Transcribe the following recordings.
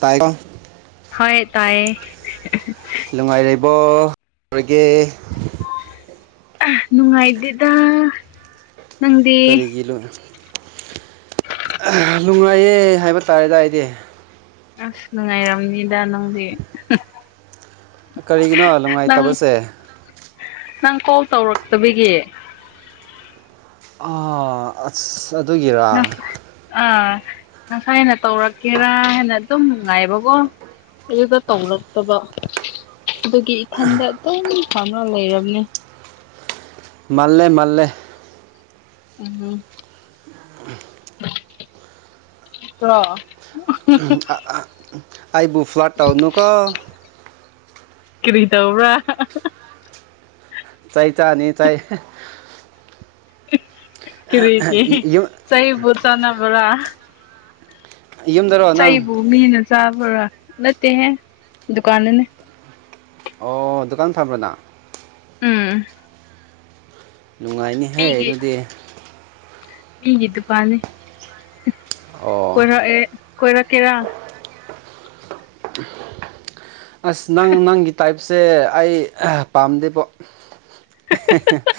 ꯇꯥꯏꯉ‌ꯣ ꯍꯣꯏ ꯇꯥꯏꯌꯦ [unintelligible] ꯅꯨꯡꯉꯥꯏꯔꯤ ꯕ‌ꯣ [inaudible] ꯔꯤꯒꯦ ꯑꯝ ꯅꯨꯡꯥꯏꯗ‌ꯦꯗ ꯀꯔꯤꯒꯤ ꯂꯣꯏ ꯑꯥ ꯅꯨꯡꯉꯥꯏꯌꯦ ꯍꯥꯏꯕ ꯇꯥꯔꯦꯗ ꯑꯩꯗꯤ ꯑꯁ ꯅꯨꯡꯉꯥꯏꯔꯝꯅꯤꯗ ꯅꯪꯗꯤ ꯀꯔꯤꯒꯤꯅꯣ ꯅꯪ ꯅꯨꯡꯉꯥꯏꯇꯕꯁꯦ ꯅꯪ ꯀꯣꯜ ꯇꯧꯔꯛꯇꯕꯒꯤ ꯑꯥ ꯑꯁ ꯑꯗꯨꯒꯤꯔꯥ ꯉꯁ ꯑꯥ ꯉꯁꯥꯏꯅ ꯇꯧꯔꯛꯀꯦꯔꯥ ꯍꯥꯏꯅ ꯑꯗꯨꯝ ꯉꯥꯏꯕꯀꯣ ꯑꯗꯨꯗ ꯇꯧꯔꯛꯇꯕ ꯑꯗꯨꯒꯤ ꯏꯊꯟꯗ ꯑꯗꯨꯝ ꯁꯥꯎꯔ ꯂꯩꯔꯝꯅꯦ ꯃꯥꯜꯂꯦ ꯃꯥꯜꯂꯦ ꯎꯝ ꯕꯔ‌ꯣ ꯎꯝ ꯑꯥ‌ ꯑꯥ ꯑꯥꯏꯕꯨ ꯐ꯭ꯂꯠ ꯇꯥꯎꯅꯨꯀꯣ ꯀꯔꯤ ꯇꯧꯕ꯭ꯔꯥ ꯆꯩꯥ ꯆꯥꯅꯤ ꯆꯩ ꯀꯔꯤꯒꯤ ꯌꯨꯝ ꯆꯩꯕꯨ ꯆꯥꯅꯕ꯭ꯔ ꯌꯨꯝꯗꯔꯣ ꯅꯪ ꯆꯩꯕꯨ ꯃꯤꯅ ꯆꯥꯕꯔꯥ ꯅꯠꯇꯦꯍꯦ ꯗꯨꯀꯥꯟꯗꯅꯦ ꯑꯣ ꯗꯨꯀꯥꯟ ꯐꯝꯕ꯭ꯔꯣ ꯅꯪ ꯎꯝ ꯅꯨꯡꯉꯥꯏꯅꯤꯍꯦ ꯃꯤꯒꯤ ꯑꯗꯨꯗꯤ ꯃꯤꯒꯤ ꯗꯨꯀꯥꯟꯅ‌ꯦ ꯑꯣ ꯀꯣꯏꯔꯛꯑꯦ ꯀꯣꯏꯔꯛꯀꯦꯔꯥ ꯑꯁ ꯅꯪ ꯅꯪꯒꯤ ꯇꯥꯏꯞ ꯁꯦ ꯑꯩ ꯄꯥꯝꯗꯦꯕꯣ [unintelligible]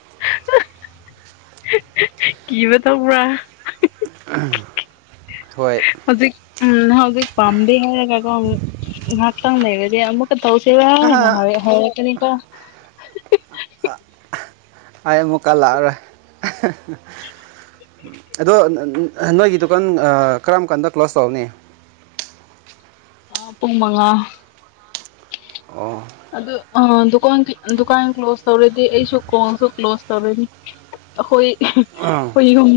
[unintelligible] [unintelligible] ꯀꯤꯕ ꯇꯧꯕ꯭ꯔꯥ [unintelligible] ꯍꯣꯏ ꯍꯧꯖꯤꯛ ꯎꯝ ꯍꯧꯖꯤꯛ ꯄꯥꯝꯗꯦ ꯍꯥꯏꯔꯒꯀꯣ ꯎꯝ ꯉꯥꯛꯇꯪ ꯂꯩꯔꯗꯤ ꯑꯃꯨꯛ [unintelligible] ꯇꯧꯁꯦꯕ ꯍꯥꯏꯅ ꯍꯥꯏ ꯍꯥꯏꯔꯛꯀꯅꯤꯀ‌ꯣ ꯑꯩ ꯃꯀ ꯂꯔ ꯑꯗꯣ ꯅꯣꯏꯒꯤ ꯗꯨꯀꯥꯟ ꯀꯔꯝ ꯀꯥꯟꯗ ꯀ꯭ꯂꯣꯁ ꯇꯧꯅꯤ [unintelligible] ꯑ ꯄꯨꯉꯃꯉ ꯑꯣ ꯑꯗꯨ ꯗꯨꯀꯥꯟ ꯗꯨꯀꯥꯟ ꯀ꯭ꯂꯣꯖ ꯇꯧꯔꯗꯤ ꯑꯩꯁꯨ ꯀꯣꯟꯁꯨ ꯀ꯭ꯂꯣꯖ ꯇꯧꯔꯗꯤ ꯑꯩꯈꯣꯏ ꯑꯣ ꯑꯩꯈꯣꯏ ꯌꯨꯝ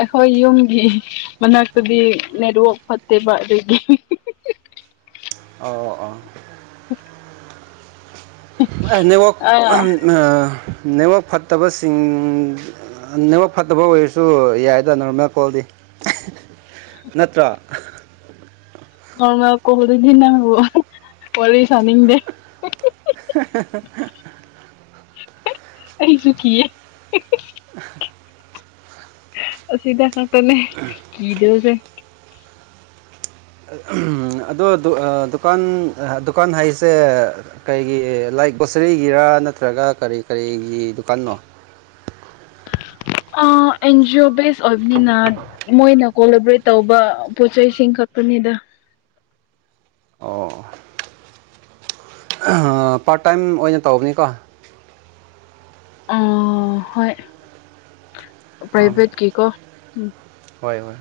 ꯑꯩꯈꯣꯏ ꯌꯨꯝꯒꯤ ꯃꯅꯥꯛꯇꯗꯤ ꯅꯦꯔ ꯐꯠꯇꯦ ꯃꯥꯔꯒꯤ ꯑ ꯍꯝ ꯅꯦꯠꯋꯥꯛ ꯅꯦꯠꯋꯥꯛ ꯐꯠꯇꯕꯁꯤꯡ ꯅꯦꯝꯃꯛ ꯐꯠꯇꯕ ꯑꯣꯏꯔꯁꯨ ꯌꯥꯏꯗ ꯅꯣꯔꯃꯦꯜ ꯀꯣꯜꯗꯤ ꯅꯠꯇ꯭ꯔꯥ ꯅꯣꯔꯃꯦꯜ ꯀꯣꯍꯗ ꯊ ꯅꯕ ꯋꯥꯔꯤ ꯁꯅꯤꯝ ꯗ [inaudible] ꯑ ꯁ ꯀꯦ ꯁꯤꯗꯥ ꯈꯇꯅꯦ ꯃꯤꯖꯧꯁꯦ ꯑꯗꯣ ꯗꯨꯀꯥꯟ ꯗꯨꯀꯥꯟ ꯍꯥꯏꯁꯦ ꯀꯩꯒꯤ ꯂꯥꯏꯛ ꯒꯣꯁꯔꯤꯒꯤꯔꯥ ꯅꯠꯇ꯭ꯔꯒ ꯀꯔꯤ ꯀꯔꯤꯒꯤ ꯗꯨꯀꯥꯟꯅꯣ ꯑꯦꯟꯖꯤ ꯑꯣ ꯕꯦꯁ ꯑꯣꯏꯕꯅꯤꯅ ꯃꯣꯏꯅ ꯀꯣꯂꯦꯕ꯭ꯔꯦꯠ ꯇꯧꯕ ꯄꯣꯠ ꯆꯩꯁꯤꯡ ꯈ ꯄꯨꯅꯤꯗ ꯑꯣ ꯄꯥꯔꯠ ꯇꯥꯏꯝ ꯑꯣꯏꯅ ꯇꯧꯕꯅꯤꯀꯣ ꯑ ꯍꯣꯏ ꯑꯣ ꯄ꯭ꯔꯥꯏꯚꯦꯠꯀꯤꯀꯣ ꯎ ꯍꯣꯏ ꯍꯣꯏꯣꯏ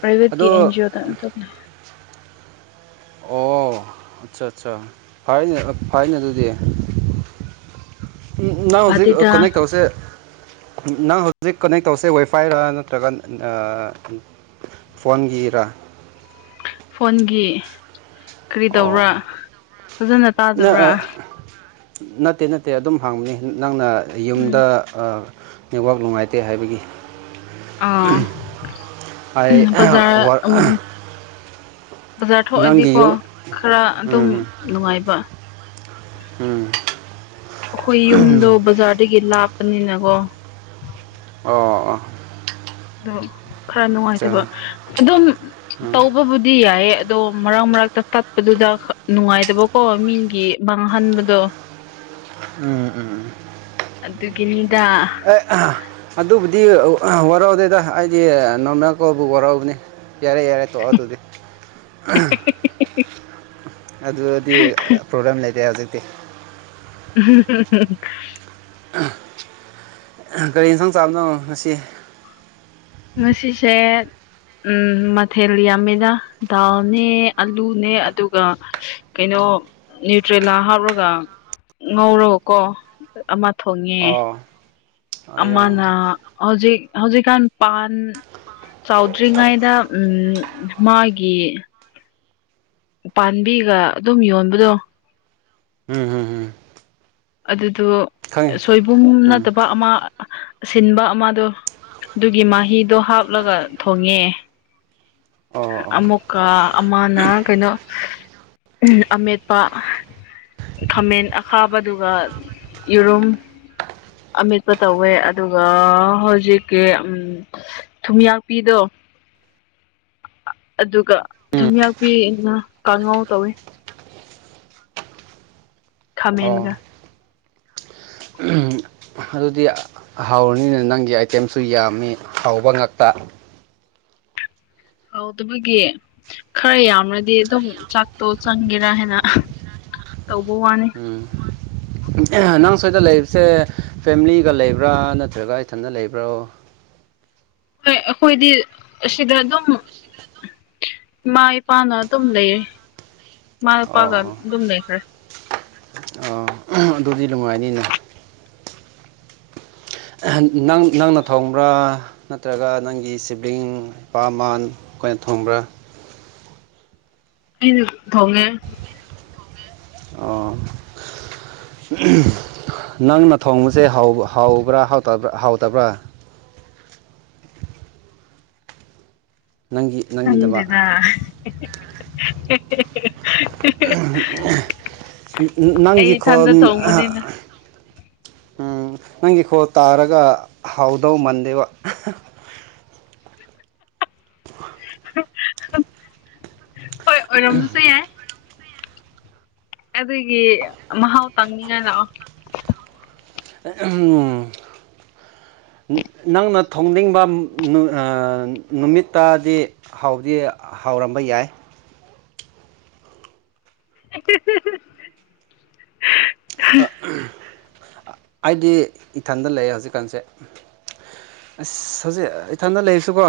ꯄ꯭ꯔꯥꯏꯚꯦꯠꯀꯤ ꯑꯦꯟꯖꯤ ꯑꯣꯗ ꯇꯅꯦ ꯑꯣ ꯑꯠꯆꯥ ꯑꯠꯆꯥ ꯐꯅꯦ ꯐꯥꯏꯅꯦ ꯑꯗꯨꯗꯤ ꯎꯝ ꯅꯪ ꯍꯧꯖꯤꯛ ꯐꯗꯤꯗ ꯀꯅꯦꯛ ꯇꯧꯁꯦ ꯅꯪ ꯍꯧꯖꯤꯛ ꯀꯅꯦꯛ ꯇꯧꯁꯦ ꯋꯥꯏꯐꯥꯏꯔ ꯅꯠꯇ꯭ꯔꯒ ꯐꯣꯟꯒꯤ ꯏꯔꯥ ꯐꯣꯟꯒꯤ ꯀꯔꯤ ꯑꯣ ꯇꯧꯕ꯭ꯔꯥ ꯐꯖꯅ ꯅ ꯑ, ꯇꯥꯗꯕ꯭ꯔꯥ ꯅꯠꯇꯦ ꯅꯠꯇꯦ ꯑꯗꯨꯝ ꯍꯥꯡꯕꯅꯤ ꯅꯪꯅ ꯌꯨꯝꯗ ꯎꯝ ꯅꯦꯠꯋꯥꯛ ꯅꯨꯡꯉꯥꯏꯇꯦ ꯍꯥꯏꯕꯒꯤ ꯑꯥ ꯑꯩ ꯕꯖꯥꯔ ꯕꯖꯥꯔ ꯅꯪꯒꯤ ꯊꯣꯛꯑꯗꯤꯀꯣ ꯌꯨꯝ ꯈꯔ ꯑꯗꯨꯝ ꯎꯝ ꯅꯨꯡꯉꯥꯏꯕ ꯎꯝ ꯑꯩꯈꯣꯏ ꯌꯨꯝꯗꯣ ꯕꯖꯥꯔꯗꯒꯤ ꯂꯥꯞꯄꯅꯤꯅꯀꯣ ꯑꯣ ꯑꯣ ꯑꯗꯣ ꯈꯔ ꯑꯠꯆꯥ ꯅꯨꯡꯉꯥꯏꯇꯕ ꯑꯗꯨꯝ ꯇꯧꯕꯕꯨꯗꯤ ꯌꯥꯏꯌꯦ ꯑꯗꯣ ꯃꯔꯛ ꯃꯔꯛꯇ ꯇꯠꯄꯗꯨꯗ ꯅꯨꯡꯉꯥꯏꯇꯕꯀꯣ ꯀꯣ ꯃꯤꯒꯤ ꯃꯥꯡꯍꯟꯕꯗꯣ ꯎꯝ ꯎꯝ ꯑꯗꯨ ꯀ ꯑꯦ ꯑꯗꯨꯕꯨꯗꯤ ꯋꯥꯔꯥꯎꯗꯦꯗ ꯑꯩꯗꯤ ꯅꯣꯔꯃꯦ ꯀꯧꯕꯕꯨ ꯋꯥꯔꯥꯎꯅꯤ ꯌꯥꯔꯦ ꯌꯥꯔꯦ ꯇ ꯑ ꯇꯨꯗꯤ ꯑꯗꯨꯗꯤ ꯄ꯭ꯔꯣꯕ꯭ꯂꯦꯝ ꯂꯩꯇꯦ ꯍꯧꯖꯤꯛꯇꯤ ꯎꯝ ꯀꯒꯥꯔꯤ ꯏꯟꯁꯥꯡ ꯆꯥꯕꯅꯣꯅꯣ ꯉꯁꯤ ꯉꯁꯤꯁꯦ ꯎꯝ ꯃꯊꯦꯜ ꯌꯥꯝꯃꯤꯅ ꯗꯥꯜꯅꯦ ꯑꯂꯨꯅꯦ ꯑꯗꯨꯒ ꯀꯩꯅꯣ ꯅ꯭ꫯꯌꯨꯇ꯭ꯔꯦꯂꯥ ꯍꯥꯞꯔꯒ ꯉꯧꯔꯒꯀꯣ ꯑꯃ ꯊꯣꯡꯉꯦ ꯑꯣ ꯑꯌꯥ ꯑꯃꯥꯅ ꯍꯧꯖꯤꯛ ꯍꯧꯖꯤꯛꯀꯥꯟ ꯄꯥꯟ ꯆꯥꯎꯗ꯭ꯔꯤ ꯉꯩꯗ ꯎꯝ ꯃꯥꯒꯤ ꯎꯄꯥꯟꯕꯤꯒ ꯑꯗꯨꯝ ꯌꯣꯟꯕꯗꯣ ꯎꯝ ꯎꯝ ꯎꯝ ꯑꯗꯨꯗꯣ ꯈꯪꯉꯦ ꯁꯣꯏꯕꯨꯝ ꯎꯝ ꯅꯠꯇꯕ ꯑꯃ ꯁꯤꯟꯕ ꯑꯃꯗꯣ ꯑꯗꯨꯒꯤ ꯃꯍꯤꯗꯣ ꯍꯥꯞꯂꯒ ꯊꯣꯡꯉꯦ ꯑꯣ ꯑꯣ ꯑꯃꯨꯛꯀ ꯑꯃꯅ ꯀꯩꯅꯣ ꯑꯃꯦꯠꯄ ꯈꯥꯃꯦꯟ ꯑꯈꯥꯕ ꯑꯗꯨꯒ ꯌꯦꯔꯨꯝ ꯑꯗꯨ ꯑꯃꯤꯠꯄ ꯇꯧꯋꯦ ꯑꯗꯨꯒ ꯍꯧꯖꯤꯛꯀꯤ ꯊꯨꯝꯌꯥꯛꯄꯤꯗꯣ [inaudible] ꯑꯗꯨꯒ ꯊꯨꯝ ꯌꯥꯛꯄꯤꯅ ꯉꯥ ꯀꯥꯡꯉꯥꯎ ꯇꯧꯋꯤ ꯈꯥꯃꯦꯟꯒ ꯑꯣ ꯑꯗꯨꯗꯤ ꯍꯥꯎꯔꯅꯤꯅ‌ꯦ ꯅꯪꯒꯤ ꯑꯥꯏꯇꯦꯝꯁꯨ ꯌꯥꯝꯃꯤ ꯍꯥꯎꯕ ꯉꯥꯛꯇ ꯍꯥꯎꯇꯕꯒꯤ ꯈꯔ ꯌꯥꯝꯅꯗꯤ ꯑꯗꯨꯝ ꯆꯥꯛꯇꯣ ꯆꯅꯤꯡꯒꯦꯔꯥ ꯍ‌ꯦꯟꯅ ꯇꯧꯕ ꯋꯥꯅꯤ ꯑꯦ ꯅꯪ ꯁ꯭ꯋꯥꯏꯗ ꯂꯩꯕꯁꯦ ꯐꯦꯃꯤꯂꯤꯒ ꯂꯩꯕ꯭ꯔꯥ ꯅꯠꯇ꯭ꯔꯒ ꯏꯊꯟꯇ ꯂꯩꯕ꯭ꯔꯣ ꯍꯣꯏ ꯑꯩꯈꯣꯏꯗꯤ ꯑꯁꯤꯗ ꯑꯗꯨꯝ ꯏꯃꯥ ꯏꯄꯥꯅ ꯑꯗꯨꯝ ꯂꯩꯌꯦ ꯃꯥꯥꯏꯄꯥꯒ ꯑꯣ ꯑꯗꯨꯝ ꯅꯈꯔꯦ ꯑꯣ ꯑꯗꯨꯗꯤ ꯅꯨꯡꯉꯥꯏꯅꯤꯅ ꯅꯪ ꯅꯪꯅ ꯊꯣꯡꯕ꯭ꯔꯥ ꯅꯠꯇ꯭ꯔꯒ ꯅꯪꯒꯤ ꯁꯤꯕ꯭ꯂꯤꯡ ꯏꯄꯥ ꯃꯃꯥꯟ ꯑꯩꯈꯣꯏꯅ ꯊꯣꯡꯕ꯭ꯔꯥ ꯑꯩꯅ ꯊꫭꯡꯉꯦ ꯑꯣ ꯅꯪꯅ ꯊꯣꯡꯕꯁꯦ ꯍꯥꯎꯕ ꯍꯥꯎꯕ꯭ꯔꯥ ꯍꯥꯎꯇꯕ꯭ꯔꯥ ꯅꯪꯒꯤ ꯅꯪꯒꯤꯗꯃꯛ ꯈꯪꯗ‌ꯦꯗꯥ ꯑꯩ ꯅꯪꯒꯤ ꯏꯊꯟꯗ ꯈꯣꯟ ꯊꯣꯡꯕꯅꯤꯅꯥ ꯎꯝ ꯅꯪꯒꯤ ꯈꯣꯜ ꯇꯥꯔꯒ ꯍꯥꯎꯗꯧ ꯃꯟꯗꯦꯕ ꯍꯣꯏ ꯑꯣꯏꯔꯝꯕꯁꯨ ꯌꯥꯏ ꯑꯗꯨꯒꯤ ꯃꯍꯥꯎ ꯇꯪꯅꯤꯡꯉꯥꯏ ꯂꯛꯑꯣ ꯅꯪꯅ ꯊꯣꯡꯅꯤꯡꯕ ꯑꯥ ꯅꯨꯃꯤꯠꯇꯗꯤ ꯍꯥꯎꯗꯤ ꯍꯥꯎꯔꯝ ꫪꯝꯕ ꯌꯥꯏ [unintelligible] ꯑꯩꯗꯤ ꯏꯊꯟꯗ ꯂꯩꯌ‌ꯦ ꯍꯧꯖꯤꯛꯀꯥꯟꯁꯦ ꯑꯁ ꯍꯧꯖꯤꯛ ꯏꯊꯟꯗ ꯂꯩꯔꯁꯨꯀꯣ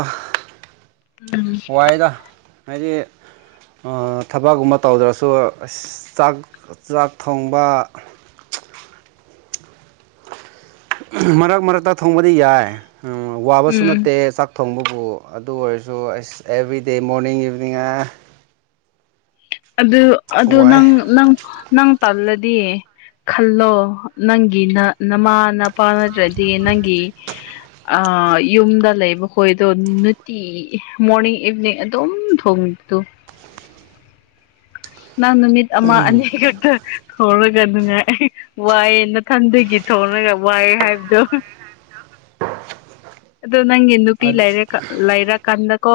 ꯎꯝ ꯋꯥꯏꯗ ꯍꯥꯏꯗꯤ ꯑꯥ‌ ꯊꯕꯛꯀꯨꯝꯕ ꯇꯧꯗ꯭ꯔꯁꯨ ꯑꯁ ꯆꯥꯛ ꯆꯥꯛ ꯊꯣꯡꯕ [unintelligible] ꯃꯔꯛ ꯃꯔꯛꯇ ꯊꯣꯡꯕꯗꯤ ꯌꯥꯏ ꯋꯥꯕꯁꯨ ꯎꯝ ꯅꯠꯇꯦ ꯆꯥꯛ ꯊꯣꯡꯕꯕꯨ ꯑꯗꯨ ꯑꯣꯏꯔꯁꯨ ꯑꯁ ꯑꯦꯕ꯭ꯔꯤꯗꯦ ꯃꯣꯔꯅꯤꯡ ꯏꯚꯤꯅꯤꯡ ꯍꯥꯏꯔꯥ ꯑꯗꯨ ꯑꯗꯨ ꯅꯪ ꯅꯪ ꯅꯪ ꯇꯜꯂꯗꯤ ꯈꯜꯂꯣ ꯅꯪꯒꯤ ꯅꯃꯥ ꯅꯄꯥ ꯅꯠꯇ꯭ꯔꯗꯤ ꯅꯪꯒꯤ ꯑꯥ ꯑꯥ ꯌꯨꯝꯗ ꯂꯩꯕ ꯈꯣꯏꯗꯣ ꯅꯨꯡꯇꯤꯒꯤ ꯃꯣꯔꯅꯤꯡ ꯏꯚꯤꯅꯤꯡ ꯑꯗꯨꯝ ꯊꯣꯡꯇꫭꯛꯑꫭ [unintelligible] ꯅꯪ ꯅꯨꯃꯤꯠ ꯑꯃ ꯑꯅꯤ ꯈꯛꯇ ꯊꯣꯡꯉꯥꯒ ꯅꯨꯡꯉꯥꯏ ꯋꯥꯏꯑꯦꯅ ꯈꯟꯕꯒꯤ ꯊꯣꯡꯔꯒ ꯋꯥꯏꯑꯦ ꯍꯥꯏꯕꯗꯣ ꯍꯥꯏꯗꯣ [unintelligible] ꯑꯗꯣ ꯅꯪꯒꯤ ꯅꯨꯄꯤ ꯂꯥꯏꯔꯛꯀ ꯂꯥꯏꯔꯛ ꯀꯥꯟꯗꯀꯣ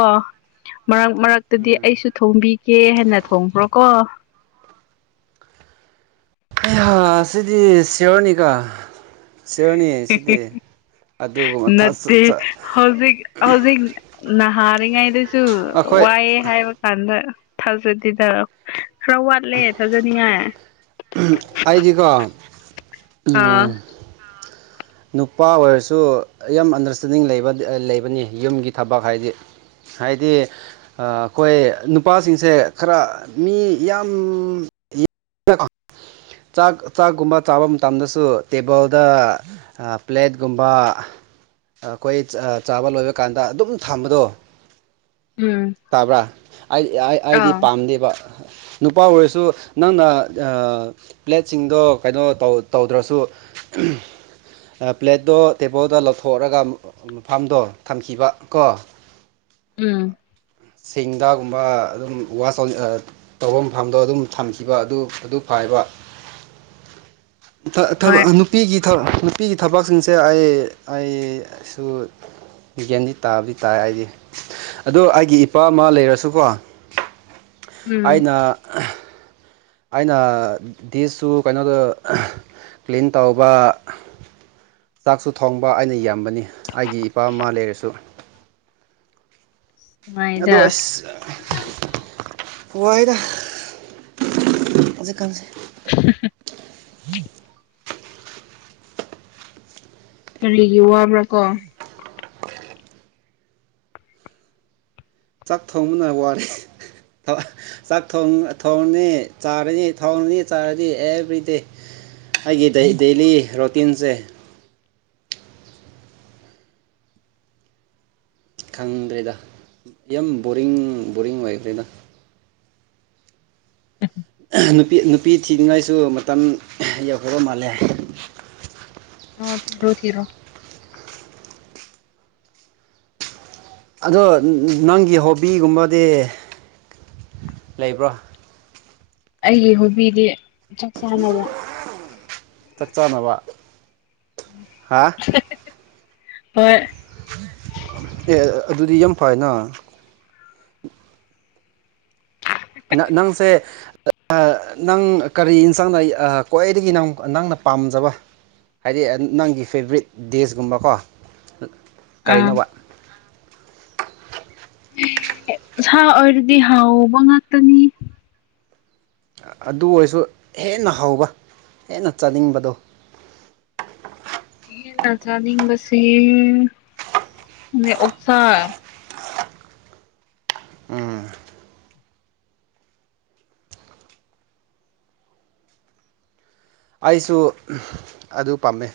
ꯃꯔꯛ ꯃꯔꯛꯇꯗꯤ ꯎꯝ ꯑꯩꯁꯨ ꯊꯣꯡꯕꯤꯒꯦ ꯍꯥꯏꯅ ꯊꯣꯡꯕ꯭ꯔꯣꯀꯣ [unintelligible] ꯑꯥ ꯁꯤꯗꯤ ꯁꯤꯔꯣꯅꯤꯀꫭ ꯑꯗꯨꯒꯨꯝꯕ ꯅꯠꯇꯦ ꯍꯧꯖꯤꯛ ꯍꯧꯖꯤꯛ ꯅꯍꯥꯔꯤꯉꯩꯗꯁꯨ ꯑꯩꯈꯣꯏ ꯋꯥꯏꯑꯦ ꯍꯥꯏꯕ ꯀꯥꯟꯗ ꯊꯥꯖꯗꯗ ꯈꯔ ꯋꯥꯠꯂꯦ ꯊꯥꯖꯅꯤꯡꯉꯥꯏ ꯑꯩꯗꯤꯀꯥ ꯑꯥ ꯅꯨꯄꯥ ꯑꯣꯏꯔꯁꯨ ꯌꯥꯝ ꯑꯟꯗꯔꯁꯇꯦꯟꯗꯤꯡ ꯂꯩ ꯂꯩꯕꯅꯤ ꯌꯨꯝꯒꯤ ꯊꯕꯛ ꯍꯥꯏꯗꯤ ꯍꯥꯏꯗꯤ ꯑꯩꯈꯣꯏ ꯅꯨꯄꯥꯁꯤꯡꯁꯦ ꯈꯔ ꯃꯤ ꯌꯥꯝ ꯀ ꯆꯥꯛ ꯆꯥꯛꯀꯨꯝꯕ ꯆꯥꯕ ꯃꯇꯝꯗꯁꯨ ꯇꯦꯕꯜꯗ ꯄ꯭ꯂꯦꯠꯀꯨꯝꯕ ꯑꯩꯈꯣꯏ ꯆꯥꯕ ꯂꯣꯏꯕ ꯀꯥꯟꯗ ꯑꯗꯨꯝ ꯊꯝꯕꯗꯣ ꯎꯝ ꯇꯥꯕ꯭ꯔꯥ ꯑꯩꯗꯤ ꯑꯥ ꯄꯥꯝꯗꯦꯕ ꯅꯨꯄꯥ ꯑꯣꯏꯔꯁꯨ ꯅꯪꯅ ꯄ꯭ꯂꯦꯠꯁꯤꯡꯗꯣ ꯀꯩꯅꯣ ꯇꯧꯗ꯭ꯔꯁꯨ ꯎꯝ ꯄ꯭ꯂꯦꯠꯇꯣ ꯇꯦꯕꯜꯗꯣ ꯂꯧꯊꯣꯛꯑꯒ ꯃꯐꯝꯐꯝꯗꯣ ꯊꯝꯈꯤꯕ ꯀꯣ ꯎꯝ ꯁꯤꯡꯗꯒꯨꯝꯕ ꯑꯗꯨꯝ ꯋꯥꯁ ꯇꯧ ꯇꯧꯕ ꯃꯐꯝꯗꯣ ꯑꯗꯨꯝ ꯊꯝꯈꯤꯕ ꯑꯗꯨ ꯑꯗꯨ ꯐ ꯍꯣꯏ ꯅꯨꯄꯤꯒꯤ ꯅꯨꯄꯤꯒꯤ ꯊꯕꯛꯁꯤꯡꯁꯦ ꯑꯩ ꯑꯩꯁꯨ ꯕꯤꯒꯦꯟꯗꯤ ꯇꯥꯕꯗꯤ ꯇꯥꯏ ꯑꯩꯗꯤ ꯑꯗꯣ ꯑꯩꯒꯤ ꯏꯄꯥ ꯏꯃꯥ ꯂꯩꯔꯁꯨꯀꯣ ꯎꯝ ꯑꯩꯅ ꯑꯩꯅ ꯦꯁꯁꯨ ꯀꯩꯅꯣꯗ ꯀ꯭ꯂꯤꯟ ꯇꯧꯕ ꯆꯥꯛꯁꯨ ꯊꯣꯡꯕ ꯑꯩꯅ ꯌꯥꯝꯕꯅꯤ ꯑꯩꯒꯤ ꯏꯄꯥꯃ ꯂꯩꯔꯁꯨ ꯑꯗꯣ ꯅꯨꯡꯉꯥꯏꯗ ꯑꯁ ꯍꯏꯗ ꯍꯧꯖꯤꯛ ꯈꯪꯁꯦ [inaudible] ꯎꯝ ꯀꯔꯤꯒꯤ ꯋꯥꯕ꯭ꯔꯥ ꯀꯣ ꯆꯥꯛ ꯊꯣꯡꯕꯅ ꯋꯥꯔꯤ ꯆꯥꯛ ꯊꯣꯡꯅꯤ ꯆꯥꯔꯅꯤ ꯊꯣꯡꯅꯤ ꯆꯥꯔꯅꯤ ꯑꯦꯕ꯭ꯔꯤꯗꯦ ꯑꯩꯒꯤ ꯗꯦꯂꯤ ꯔꯣꯇꯤꯟꯁꯦ ꯈꯪꯗ꯭ꯔꯦꯗ ꯌꯥꯝ ꯕꯣꯔꯤꯡ ꯕꯣꯔꯤꯡ ꯑꯣꯏꯈ꯭ꯔꯦꯗ ꯅꯨꯄꯤ ꯅꯨꯄꯤ ꯊꯤꯅꯤꯡꯉꯥꯏꯁꯨ ꯃꯇꯝ ꯌꯧꯍꯧꯕ ꯃꯥꯜꯂꯦ ꯑꯥ ꯊꯤꯔꯣ ꯊꯤꯔꯣ ꯑꯗꯣ ꯅꯪꯒꯤ ꯍꯣꯕꯤꯒꯨꯝꯕꯗꯤ ꯂꯩꯕ꯭ꯔꯣ ꯑꯩꯒꯤ ꯍꯨꯕꯤꯗꯤ ꯆꯠꯆꯥꯥ ꯅꯕ ꯍꯣꯏ ꯑꯦ ꯑꯗꯨꯗꯤ ꯌꯥꯝ ꯐꯥꯏꯅ ꯅꯪꯁꯦ ꯅꯪ ꯀꯔꯤ ꯏꯟꯁꯥꯡꯅ ꯈ꯭ꯋꯥꯏꯗꯒꯤ ꯅꯪ ꯅꯪꯅ ꯄꯥꯝꯖꯕ ꯍꯥꯏꯗꯤ ꯅꯪꯒꯤ ꯐꯦꯕꯣꯔꯔꯤꯠ ꯗꯦꯁꯀꯨꯝꯕꯀꯣ ꯑꯥ ꯀꯔꯤꯅꯣꯕ ꯑꯦ ꯁꯥ ꯑꯣꯏꯔꯗꯤ ꯍꯥꯎꯕ ꯉꯥꯛꯇꯅꯤ ꯑꯗꯨ ꯑꯣꯏꯔꯁꯨ ꯍꯦꯟꯅ ꯍꯧꯕ ꯍꯦꯟꯅ ꯆꯥꯅꯤꯡꯕꯗꯣ [inaudible] ꯍꯦꯟꯅ ꯆꯥꯅꯤꯡꯕꯕꯁꯤ ꯑ ꯑꯣꯛꯁꯥ ꯎꯝ ꯑꯩꯁꯨ ꯑꯗꯨ ꯄꯥꯝꯃꯦ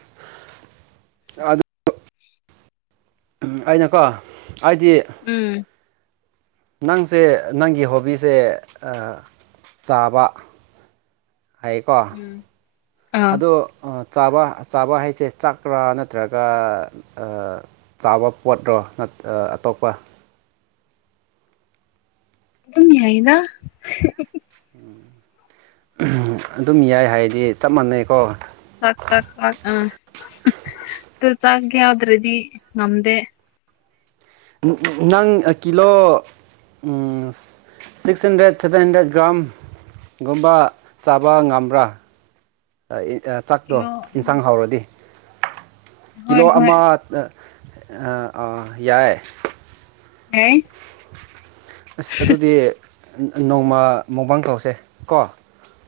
ꯑꯗꯨ ꯑꯩꯅꯀꯣ ꯑꯩꯗꯤ ꯎꯝ ꯅꯪꯁꯦ ꯅꯪꯒꯤ ꯍꯣꯕꯤꯁꯦ ꯆꯥꯕ ꯍꯥꯏꯌꯦꯀꯣ ꯎꯝ ꯑꯥ ꯑꯗꯣ ꯆꯥꯕ ꯆꯥꯕ ꯍꯥꯏꯁꯦ ꯆꯥꯛꯀꯔꯥ ꯅꯠꯇ꯭ꯔꯒ ꯆꯥꯕ ꯄꯣꯠꯔꯣ ꯑꯇꯣꯞꯄ ꯑꯗꯨꯝ ꯌꯥꯏꯗ ꯎꯝ ꯑꯗꯨꯝ ꯌꯥꯏ ꯍꯥꯏꯗꯤ ꯆꯞ ꯃꯥꯟꯅꯩꯀꯣ ꯇꯨ ꯆꯥꯛ ꯌꯥꯎꯗ꯭ꯔꯗꯤ ꯅꯝꯗꯦ ꯅꯪ kilo six hundred seven hundred gram ꯒꯨꯝꯕ ꯆꯥꯕ ꯉꯝꯕ꯭ꯔꯥ ꯆꯥꯛꯇꯣ ꯀꯤꯂꯣ ꯏꯟꯁꯥꯡ ꯍꯥꯎꯔꯗꯤ ꯍꯣꯏ ꯀꯤꯂꯣ ꯍꯣꯏ ꯑꯃ ꯌꯥꯏ ꯍ ꯑꯁ ꯑꯗꯨꯗꯤ ꯅꯣꯡꯃ ꯃꯣꯡꯕꯥꯡ ꯇꯧꯁꯦ ꯀꯣ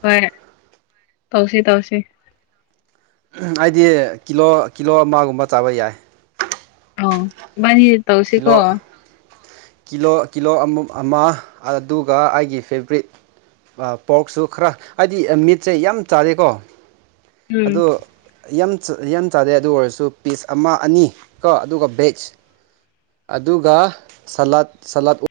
ꯍꯣꯏ ꯇꯧꯁꯤ ꯇꯧꯁꯤ ꯑꯩꯗꯤ ꯀꯤꯂꯣ ꯀꯤꯂꯣ ꯑꯃꯒꯨꯝꯕ ꯆꯥꯕ ꯌꯥꯏ ꯑ ꯏꯕꯥꯅꯤ ꯇꯧꯁꯤꯀꯣ ꯀꯤꯂꯣ ꯀꯤꯂꯣ ꯀꯤꯂꯣ ꯑꯃ ꯑꯃ ꯑꯗꯨꯒ ꯑꯩꯒꯤ ꯐꯦꯕ꯭ꯔꯤꯠ ꯄꯣꯔꯛꯁꯨ ꯈꯔ ꯍꯥꯏꯗꯤ ꯃꯤꯠꯁꯦ ꯌꯥꯝ ꯆꯥꯗꯦꯀꯣ ꯎꯝ ꯑꯗꯨ ꯌꯥꯝ ꯌꯥꯝ ꯆꯥꯗꯩ ꯑꯗꯨ ꯑꯣꯏꯔꯁꯨ ꯄꯤꯁ ꯑꯃ ꯑꯅꯤ ꯀꯣ ꯑꯗꯨꯒ ꯕꯦꯖ ꯑꯗꯨꯒ ꯁꯂꯥꯠ ꯁꯂꯥꯠ